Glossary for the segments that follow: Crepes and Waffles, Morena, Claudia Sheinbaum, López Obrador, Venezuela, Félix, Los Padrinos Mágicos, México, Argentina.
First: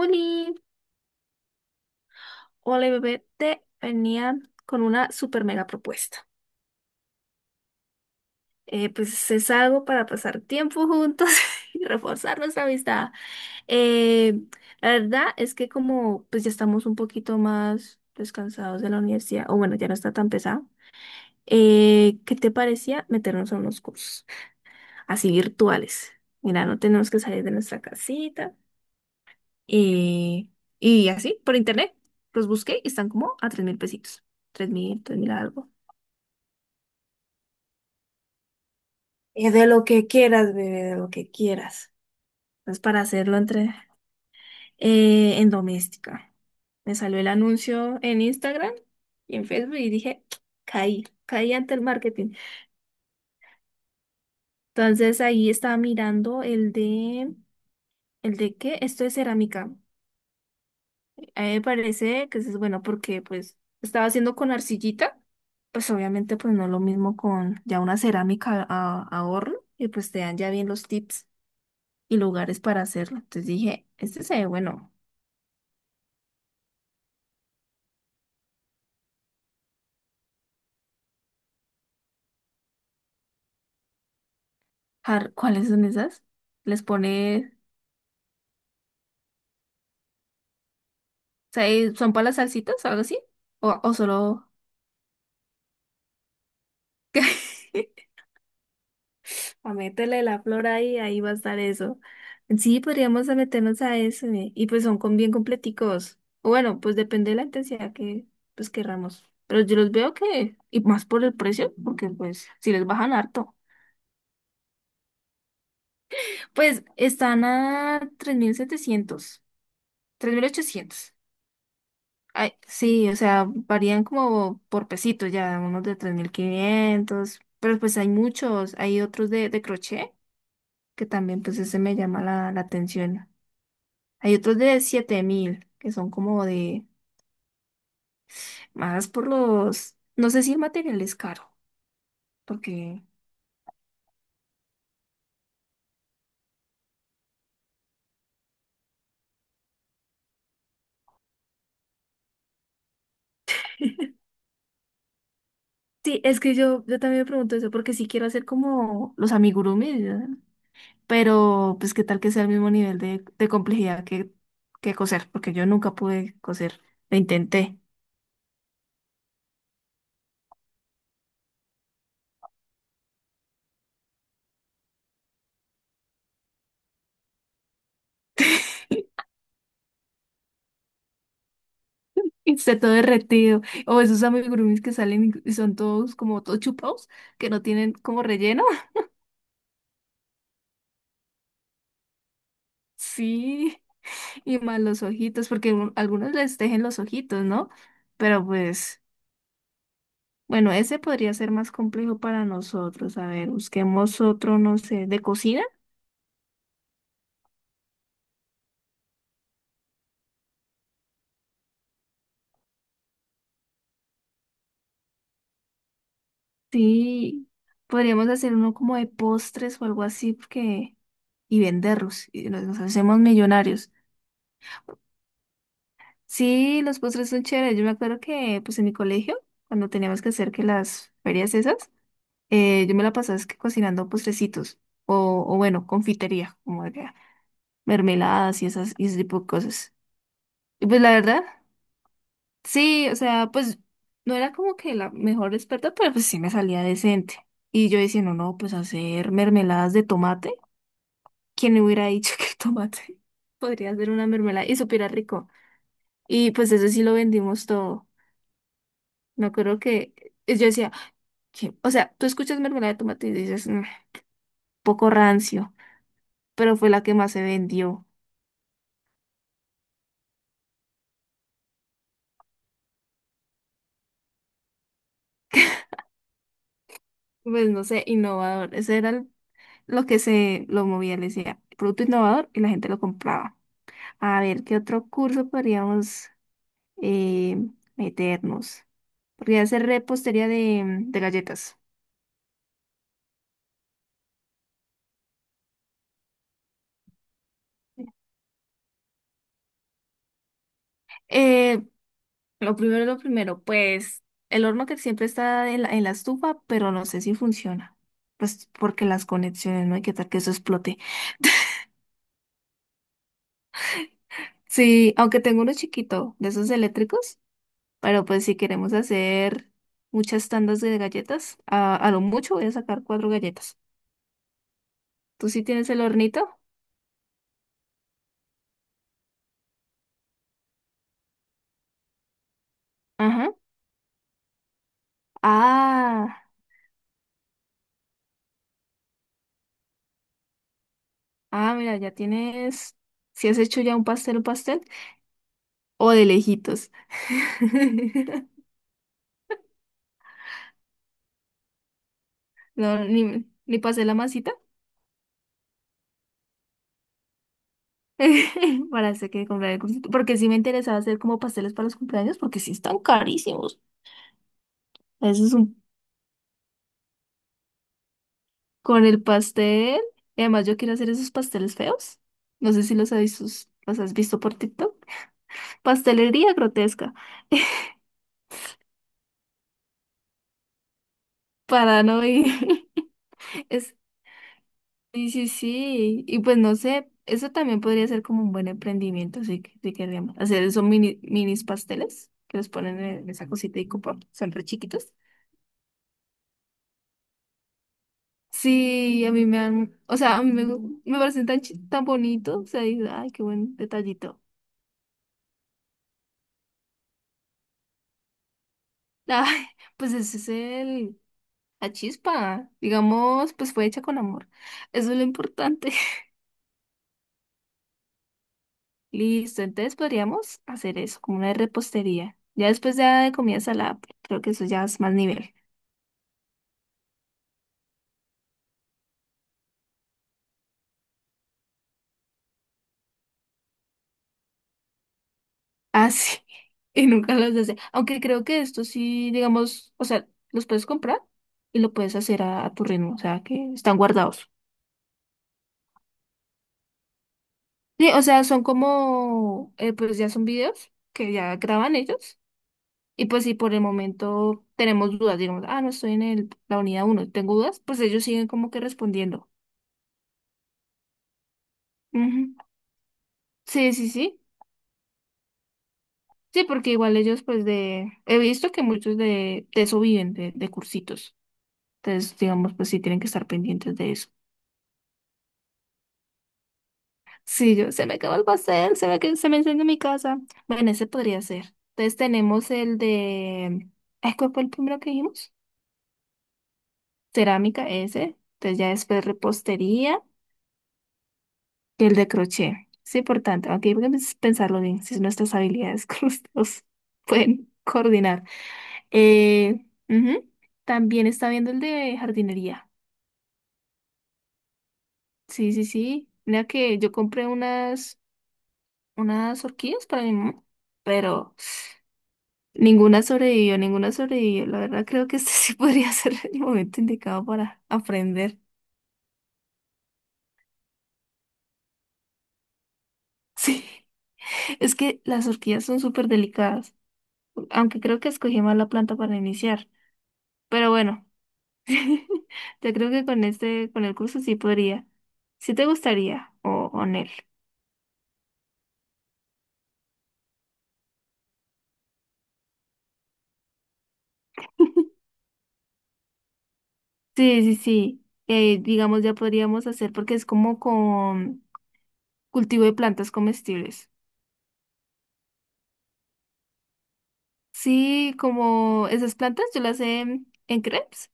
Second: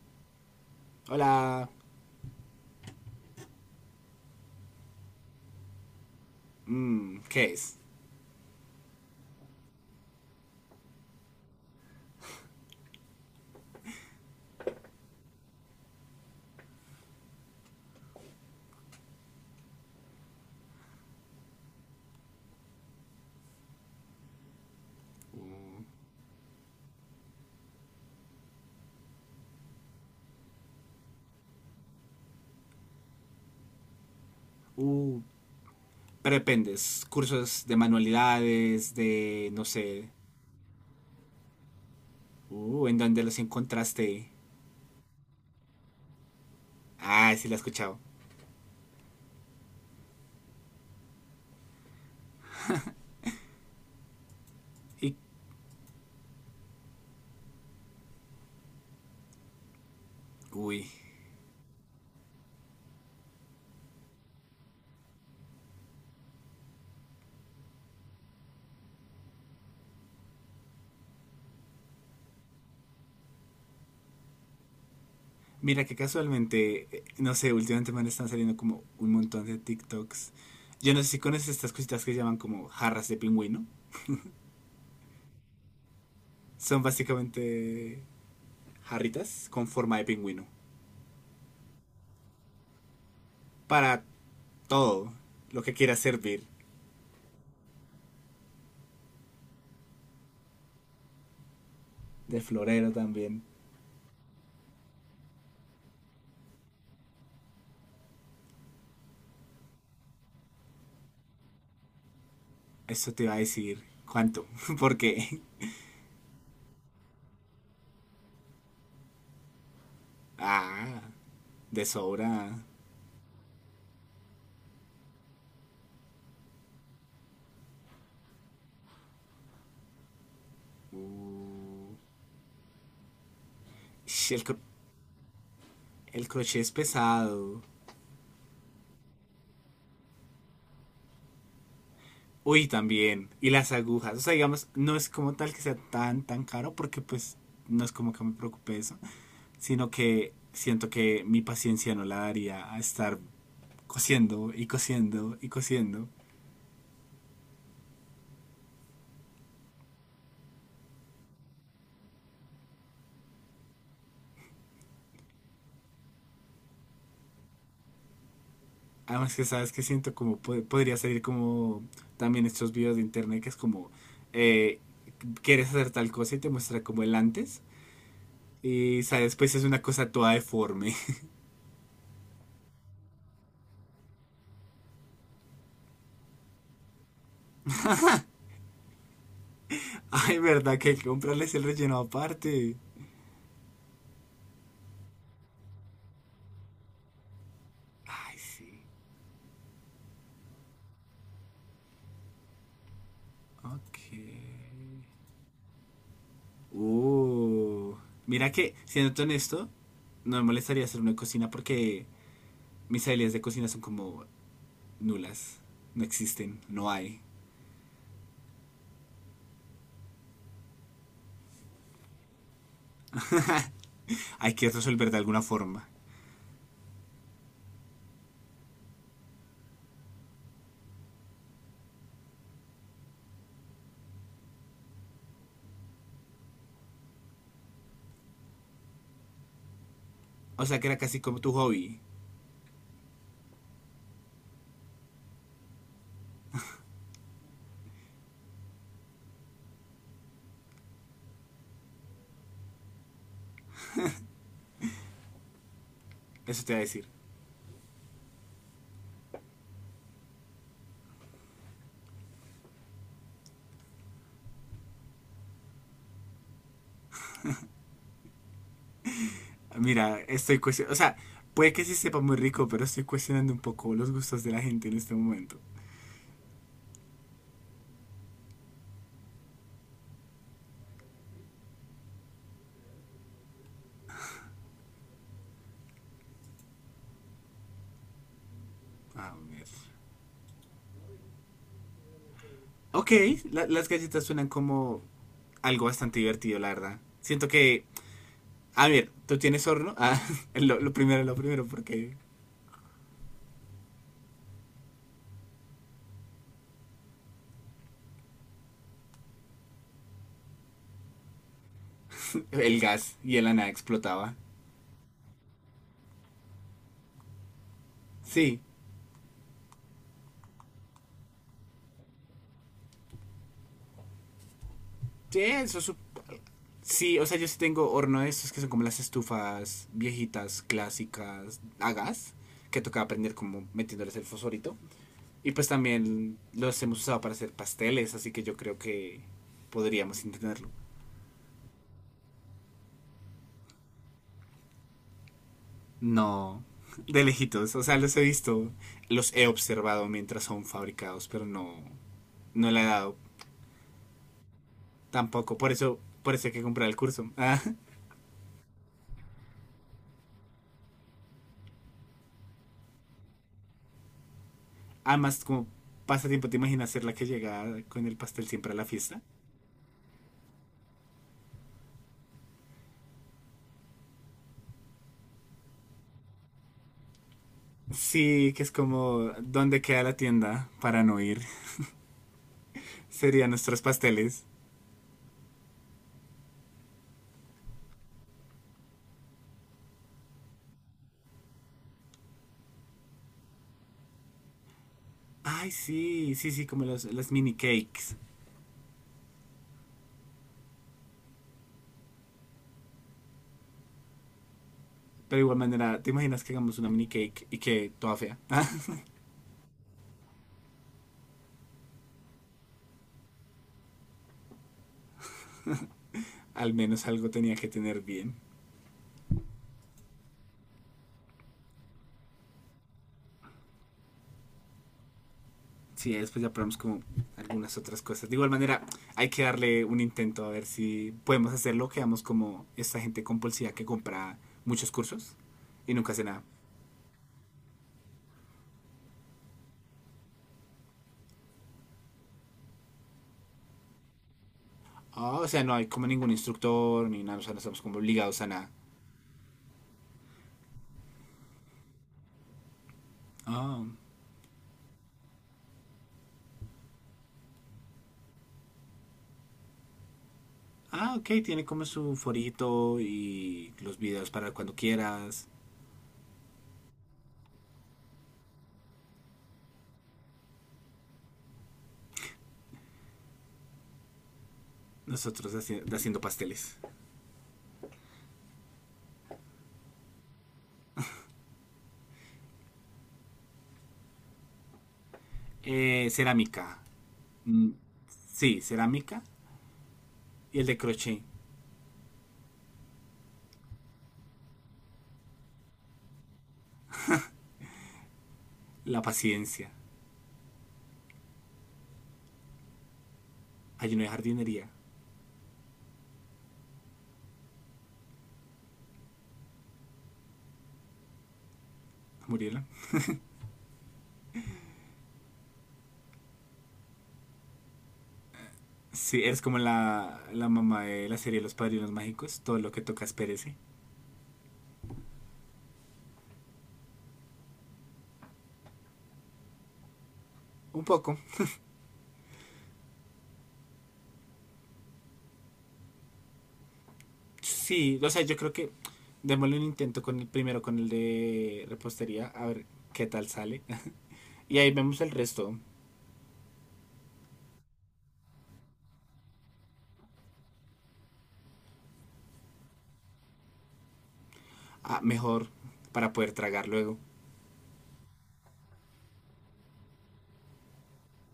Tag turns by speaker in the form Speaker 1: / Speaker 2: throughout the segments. Speaker 1: Oli,
Speaker 2: Hola.
Speaker 1: hola bebé, te venía con una super mega propuesta.
Speaker 2: Mm, ¿qué es?
Speaker 1: Pues es algo para pasar tiempo juntos y reforzar nuestra amistad. Eh, la verdad es que como pues ya estamos un poquito más descansados de la universidad, o bueno, ya no está tan pesado, ¿qué te parecía meternos a unos cursos así virtuales? Mira, no tenemos que salir de nuestra casita eh, y así por internet. Los busqué y están como a 3.000 pesitos. 3.000, tres
Speaker 2: Uh,
Speaker 1: mil algo.
Speaker 2: prependes, cursos de manualidades, de no
Speaker 1: De lo que
Speaker 2: sé.
Speaker 1: quieras, bebé, de lo que quieras. Es
Speaker 2: ¿En
Speaker 1: para
Speaker 2: dónde
Speaker 1: hacerlo
Speaker 2: los
Speaker 1: entre
Speaker 2: encontraste?
Speaker 1: en doméstica. Me salió el
Speaker 2: Ah, sí, la he escuchado.
Speaker 1: anuncio en Instagram y en Facebook y dije, caí ante el marketing.
Speaker 2: Y,
Speaker 1: Entonces ahí estaba mirando ¿el de qué? Esto es cerámica.
Speaker 2: uy,
Speaker 1: A mí me parece que eso es bueno porque pues estaba haciendo con arcillita, pues obviamente pues no es lo mismo con ya una cerámica a horno y pues te dan ya bien los tips. Y lugares para hacerlo. Entonces dije, este se ve bueno.
Speaker 2: mira que casualmente, no sé, últimamente me están saliendo como un montón de TikToks. Yo no sé si conoces estas cositas que se llaman como jarras de pingüino.
Speaker 1: ¿Cuáles son esas?
Speaker 2: Son
Speaker 1: ¿Les pone,
Speaker 2: básicamente jarritas con forma de pingüino.
Speaker 1: o sea, son para las salsitas o algo así? O
Speaker 2: Para
Speaker 1: solo...
Speaker 2: todo lo que quieras servir.
Speaker 1: A meterle la flor ahí, ahí va a estar eso.
Speaker 2: De
Speaker 1: Sí,
Speaker 2: florero
Speaker 1: podríamos a
Speaker 2: también.
Speaker 1: meternos a eso. Y pues son con bien completicos. O bueno, pues depende de la intensidad que pues querramos. Pero yo los veo que, y más por el precio, porque pues si les
Speaker 2: Eso
Speaker 1: bajan
Speaker 2: te iba a
Speaker 1: harto.
Speaker 2: decir. ¿Cuánto? Porque.
Speaker 1: Pues están a 3.700, tres mil
Speaker 2: Ah,
Speaker 1: ochocientos
Speaker 2: de
Speaker 1: Ay,
Speaker 2: sobra.
Speaker 1: sí, o sea, varían como por pesitos ya, unos de 3.500, pero pues hay muchos, hay otros de crochet, que también pues ese
Speaker 2: Uh,
Speaker 1: me llama la atención.
Speaker 2: sh,
Speaker 1: Hay
Speaker 2: el, cro-
Speaker 1: otros de 7.000 que son
Speaker 2: el
Speaker 1: como
Speaker 2: crochet es
Speaker 1: de
Speaker 2: pesado.
Speaker 1: más por los, no sé si el material es caro,
Speaker 2: Uy,
Speaker 1: porque...
Speaker 2: también. Y las agujas. O sea, digamos, no es como tal que sea tan caro, porque pues no es como que me preocupe eso. Sino que siento que mi paciencia no la daría a estar cosiendo y cosiendo y cosiendo.
Speaker 1: Sí, es que yo también me pregunto eso, porque sí quiero hacer como los amigurumis, ¿verdad? Pero pues qué tal que sea el mismo nivel de complejidad que coser, porque yo nunca pude coser, lo intenté.
Speaker 2: Además que sabes que siento como podría salir como también estos videos de internet que es como eh, quieres hacer tal cosa y te muestra como el antes y sabes pues es una cosa toda deforme.
Speaker 1: Y está todo derretido. O esos amigurumis que salen y son todos como todos chupados, que no tienen como relleno.
Speaker 2: Ay, verdad que hay que comprarles el relleno aparte.
Speaker 1: Sí, y más los ojitos, porque algunos les tejen los ojitos, ¿no?
Speaker 2: Ay,
Speaker 1: Pero
Speaker 2: sí.
Speaker 1: pues, bueno, ese podría ser más complejo para nosotros. A ver, busquemos otro,
Speaker 2: Ok.
Speaker 1: no sé, de cocina.
Speaker 2: Uh. Mira que, siendo honesto, no me molestaría hacer una cocina porque mis habilidades de cocina son como nulas. No existen, no hay.
Speaker 1: Sí, podríamos hacer uno como de postres o algo así, porque... y venderlos, y nos hacemos millonarios.
Speaker 2: Hay que resolver de alguna forma.
Speaker 1: Sí, los postres son chéveres. Yo me acuerdo que pues en mi colegio, cuando teníamos que hacer que las ferias esas, yo me la pasaba es que cocinando postrecitos o bueno, confitería, como de mermeladas y esas y ese tipo de cosas.
Speaker 2: O sea, que
Speaker 1: Y
Speaker 2: era
Speaker 1: pues la
Speaker 2: casi como
Speaker 1: verdad,
Speaker 2: tu hobby.
Speaker 1: sí, o sea, pues no era como que la mejor experta, pero pues sí me salía decente. Y yo diciendo, no, no, pues hacer mermeladas de tomate, ¿quién me hubiera dicho que el tomate podría hacer una mermelada y supiera rico? Y
Speaker 2: Eso te
Speaker 1: pues
Speaker 2: iba a
Speaker 1: eso sí
Speaker 2: decir.
Speaker 1: lo vendimos todo. Me acuerdo que yo decía, o sea, tú escuchas mermelada de tomate y dices, "Mm, poco rancio", pero fue la que más se vendió.
Speaker 2: Mira, estoy cuestionando. O sea, puede que sí sepa muy rico, pero estoy cuestionando un poco los gustos de la gente en este momento.
Speaker 1: Pues no sé, innovador. Lo que se lo movía, le decía, producto innovador y la gente lo compraba. A ver, ¿qué otro curso podríamos eh, meternos?
Speaker 2: Ah,
Speaker 1: Podría ser
Speaker 2: mierda.
Speaker 1: repostería de galletas.
Speaker 2: Ok, las galletas suenan como algo bastante divertido, la verdad. Siento que. A ver, ¿tú tienes horno? Ah, lo primero,
Speaker 1: Eh,
Speaker 2: porque
Speaker 1: Lo primero, pues el horno que siempre está en la estufa, pero no sé si funciona. Pues porque las conexiones, no hay que tal que eso explote.
Speaker 2: el gas y el ana explotaba.
Speaker 1: Sí, aunque tengo uno chiquito de esos eléctricos, pero pues si
Speaker 2: Sí,
Speaker 1: queremos hacer muchas tandas de galletas, a lo mucho voy a sacar cuatro galletas.
Speaker 2: sí,
Speaker 1: ¿Tú sí
Speaker 2: eso
Speaker 1: tienes
Speaker 2: es.
Speaker 1: el hornito?
Speaker 2: Sí, o sea, yo sí tengo horno de esos que son como las estufas viejitas, clásicas, a gas, que tocaba aprender
Speaker 1: Ajá.
Speaker 2: como metiéndoles el fosforito. Y pues también
Speaker 1: Ah,
Speaker 2: los hemos usado para hacer pasteles, así que yo creo que podríamos intentarlo.
Speaker 1: ah, mira, ya tienes. Si has hecho ya un pastel, o de
Speaker 2: No,
Speaker 1: lejitos.
Speaker 2: de lejitos, o sea, los he visto, los he observado mientras son fabricados, pero no, no le he
Speaker 1: No,
Speaker 2: dado
Speaker 1: ni, ni pasé la masita.
Speaker 2: tampoco. Por eso hay que comprar el curso.
Speaker 1: Para hacer que comprar el cursito. Porque sí me interesaba hacer como pasteles para los cumpleaños, porque sí están carísimos.
Speaker 2: Además,
Speaker 1: Eso es
Speaker 2: como
Speaker 1: un...
Speaker 2: pasa tiempo, ¿te imaginas ser la que llega con el pastel siempre a la
Speaker 1: Con
Speaker 2: fiesta?
Speaker 1: el pastel. Y además yo quiero hacer esos pasteles feos. No sé si los has visto, los has visto por TikTok. Pastelería grotesca.
Speaker 2: Sí, que es como, ¿dónde queda la tienda para no ir?
Speaker 1: Para no ir.
Speaker 2: Serían nuestros
Speaker 1: Es...
Speaker 2: pasteles.
Speaker 1: Sí, sí, sí. Y pues no sé, eso también podría ser como un buen emprendimiento, así que si querríamos. Hacer esos mini, minis pasteles que los ponen en esa cosita y cupo. Son re chiquitos.
Speaker 2: Ay, sí, sí, sí, como los, las mini cakes.
Speaker 1: Sí, a mí me han, o sea, a mí me, me parecen tan, tan bonitos, o sea, dices, ay, qué buen detallito.
Speaker 2: Pero de igual manera, ¿te imaginas que hagamos una mini cake y que toda fea?
Speaker 1: Ay, pues ese es el, la chispa, digamos, pues fue hecha con amor. Eso es lo importante.
Speaker 2: Al menos algo tenía que tener bien.
Speaker 1: Listo, entonces podríamos hacer eso, como una repostería. Ya después ya de comida salada, pues, creo que eso ya es más nivel.
Speaker 2: Sí, después ya probamos como algunas otras cosas. De igual manera, hay que darle un intento a ver si podemos hacerlo. Quedamos como esta gente compulsiva que compra muchos cursos y
Speaker 1: Ah,
Speaker 2: nunca hace
Speaker 1: sí,
Speaker 2: nada.
Speaker 1: y nunca los hace. Aunque creo que esto sí, digamos, o sea, los puedes comprar y lo puedes hacer a tu ritmo, o sea, que están guardados.
Speaker 2: Ah, o sea, no hay como ningún instructor ni nada, o sea, no estamos como
Speaker 1: Sí, o
Speaker 2: obligados
Speaker 1: sea,
Speaker 2: a
Speaker 1: son
Speaker 2: nada.
Speaker 1: como, pues ya son videos que ya graban ellos. Y pues si por el
Speaker 2: Ah.
Speaker 1: momento tenemos dudas, digamos, ah, no estoy en el, la unidad uno, tengo dudas, pues ellos siguen como que respondiendo.
Speaker 2: Ah, ok, tiene como su
Speaker 1: Ujú.
Speaker 2: forito y
Speaker 1: Sí,
Speaker 2: los
Speaker 1: sí,
Speaker 2: videos
Speaker 1: sí.
Speaker 2: para cuando quieras.
Speaker 1: Sí, porque igual ellos, pues de, he visto que muchos de eso viven, de cursitos. Entonces, digamos, pues sí tienen que estar pendientes de eso.
Speaker 2: Nosotros haciendo pasteles.
Speaker 1: Sí, yo, se me acabó el pastel, se me, se me incendió mi casa. Bueno, ese podría ser. Entonces tenemos el de, ay, ¿cuál fue el primero que dijimos?
Speaker 2: Cerámica. Mm,
Speaker 1: Cerámica ese,
Speaker 2: sí,
Speaker 1: entonces ya
Speaker 2: cerámica.
Speaker 1: después repostería
Speaker 2: Y el de crochet.
Speaker 1: y el de crochet. Es importante, aunque hay que pensarlo bien, si nuestras habilidades con pueden coordinar.
Speaker 2: La paciencia.
Speaker 1: Ujú, también está viendo el de jardinería.
Speaker 2: Ayuno de jardinería.
Speaker 1: Sí, sí, sí. Mira que yo compré unas, unas orquídeas para mi mamá, pero
Speaker 2: Murieron.
Speaker 1: ninguna sobrevivió, ninguna sobrevivió. La verdad creo que este sí podría ser el momento indicado para aprender.
Speaker 2: Sí, eres como la mamá de la serie Los Padrinos Mágicos. Todo lo que tocas perece.
Speaker 1: Sí. Es que las orquídeas son súper delicadas. Aunque creo que escogí mal la planta para iniciar.
Speaker 2: Un
Speaker 1: Pero
Speaker 2: poco.
Speaker 1: bueno, yo creo que con este, con el curso sí podría. Sí te gustaría, o con él.
Speaker 2: Sí, o sea, yo creo que démosle un intento con el primero, con el de repostería. A ver qué tal sale. Y ahí vemos el resto.
Speaker 1: Sí, sí, sí. Digamos, ya podríamos hacer porque es como con cultivo de plantas comestibles.
Speaker 2: Ah, mejor para poder tragar luego.
Speaker 1: Sí, como esas plantas, yo las he en crepes.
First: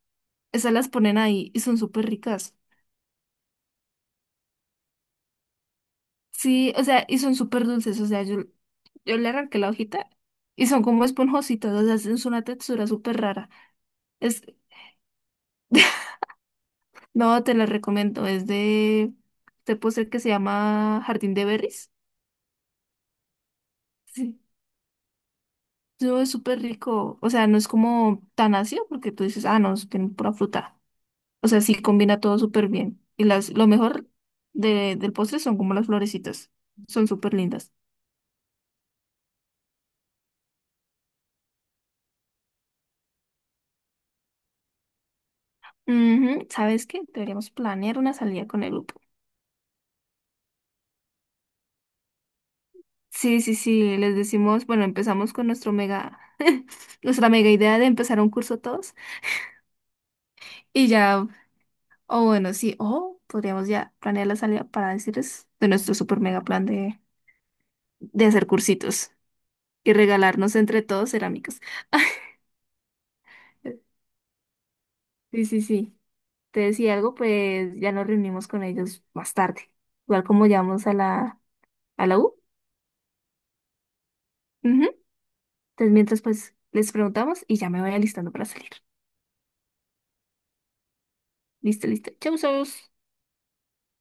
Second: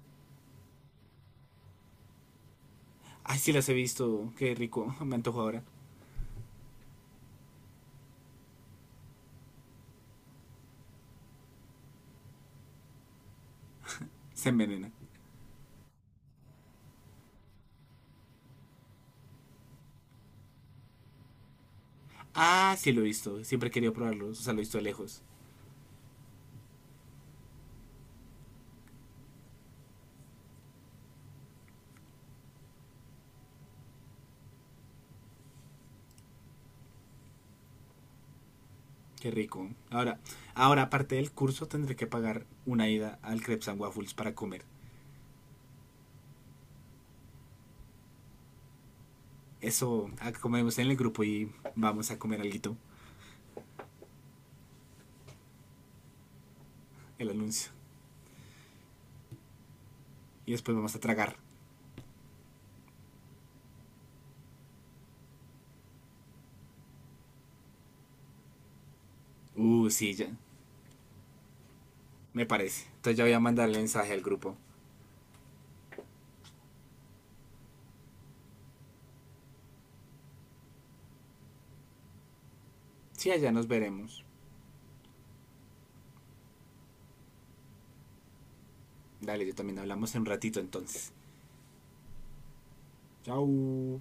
Speaker 1: Esas las ponen ahí y son súper ricas.
Speaker 2: Ay, sí las he visto, qué rico, me antojo ahora.
Speaker 1: Sí, o sea, y son súper dulces. O sea, yo le arranqué la hojita y son como esponjositas. O sea, es una textura súper rara. Es.
Speaker 2: Se envenena.
Speaker 1: No, te la recomiendo. Es de este postre que se llama Jardín de Berries.
Speaker 2: Ah, sí lo he visto, siempre he querido probarlos,
Speaker 1: Sí.
Speaker 2: o sea, lo he visto de lejos.
Speaker 1: No, es súper rico. O sea, no es como tan ácido porque tú dices, ah, no, es que pura fruta. O sea, sí combina todo súper bien. Y las, lo mejor del postre son como las florecitas. Son súper lindas.
Speaker 2: Qué rico. Ahora, ahora aparte del curso tendré que pagar una ida al Crepes and Waffles para comer.
Speaker 1: Ujú, ¿sabes qué? Deberíamos planear una salida con el grupo.
Speaker 2: Eso, ah, comemos en el grupo y vamos a comer algo,
Speaker 1: Sí, sí, sí. Les decimos, bueno, empezamos con nuestro mega, nuestra
Speaker 2: el
Speaker 1: mega
Speaker 2: anuncio.
Speaker 1: idea de empezar un curso todos.
Speaker 2: Y después
Speaker 1: Y
Speaker 2: vamos a
Speaker 1: ya.
Speaker 2: tragar.
Speaker 1: O bueno, sí, o podríamos ya planear la salida para decirles de nuestro super mega plan de hacer cursitos y
Speaker 2: Sí, ya,
Speaker 1: regalarnos entre todos cerámicas.
Speaker 2: me parece. Entonces ya voy a mandarle mensaje al grupo.
Speaker 1: Sí, sí, sí. Te decía algo, pues ya nos reunimos con ellos más tarde, igual como llamamos a la U.
Speaker 2: Sí, allá nos veremos.
Speaker 1: Ujú. Entonces, mientras pues les preguntamos y ya me voy alistando para salir.
Speaker 2: Dale, yo también hablamos en un ratito entonces.
Speaker 1: Listo, listo. Chau, chau.
Speaker 2: Chao.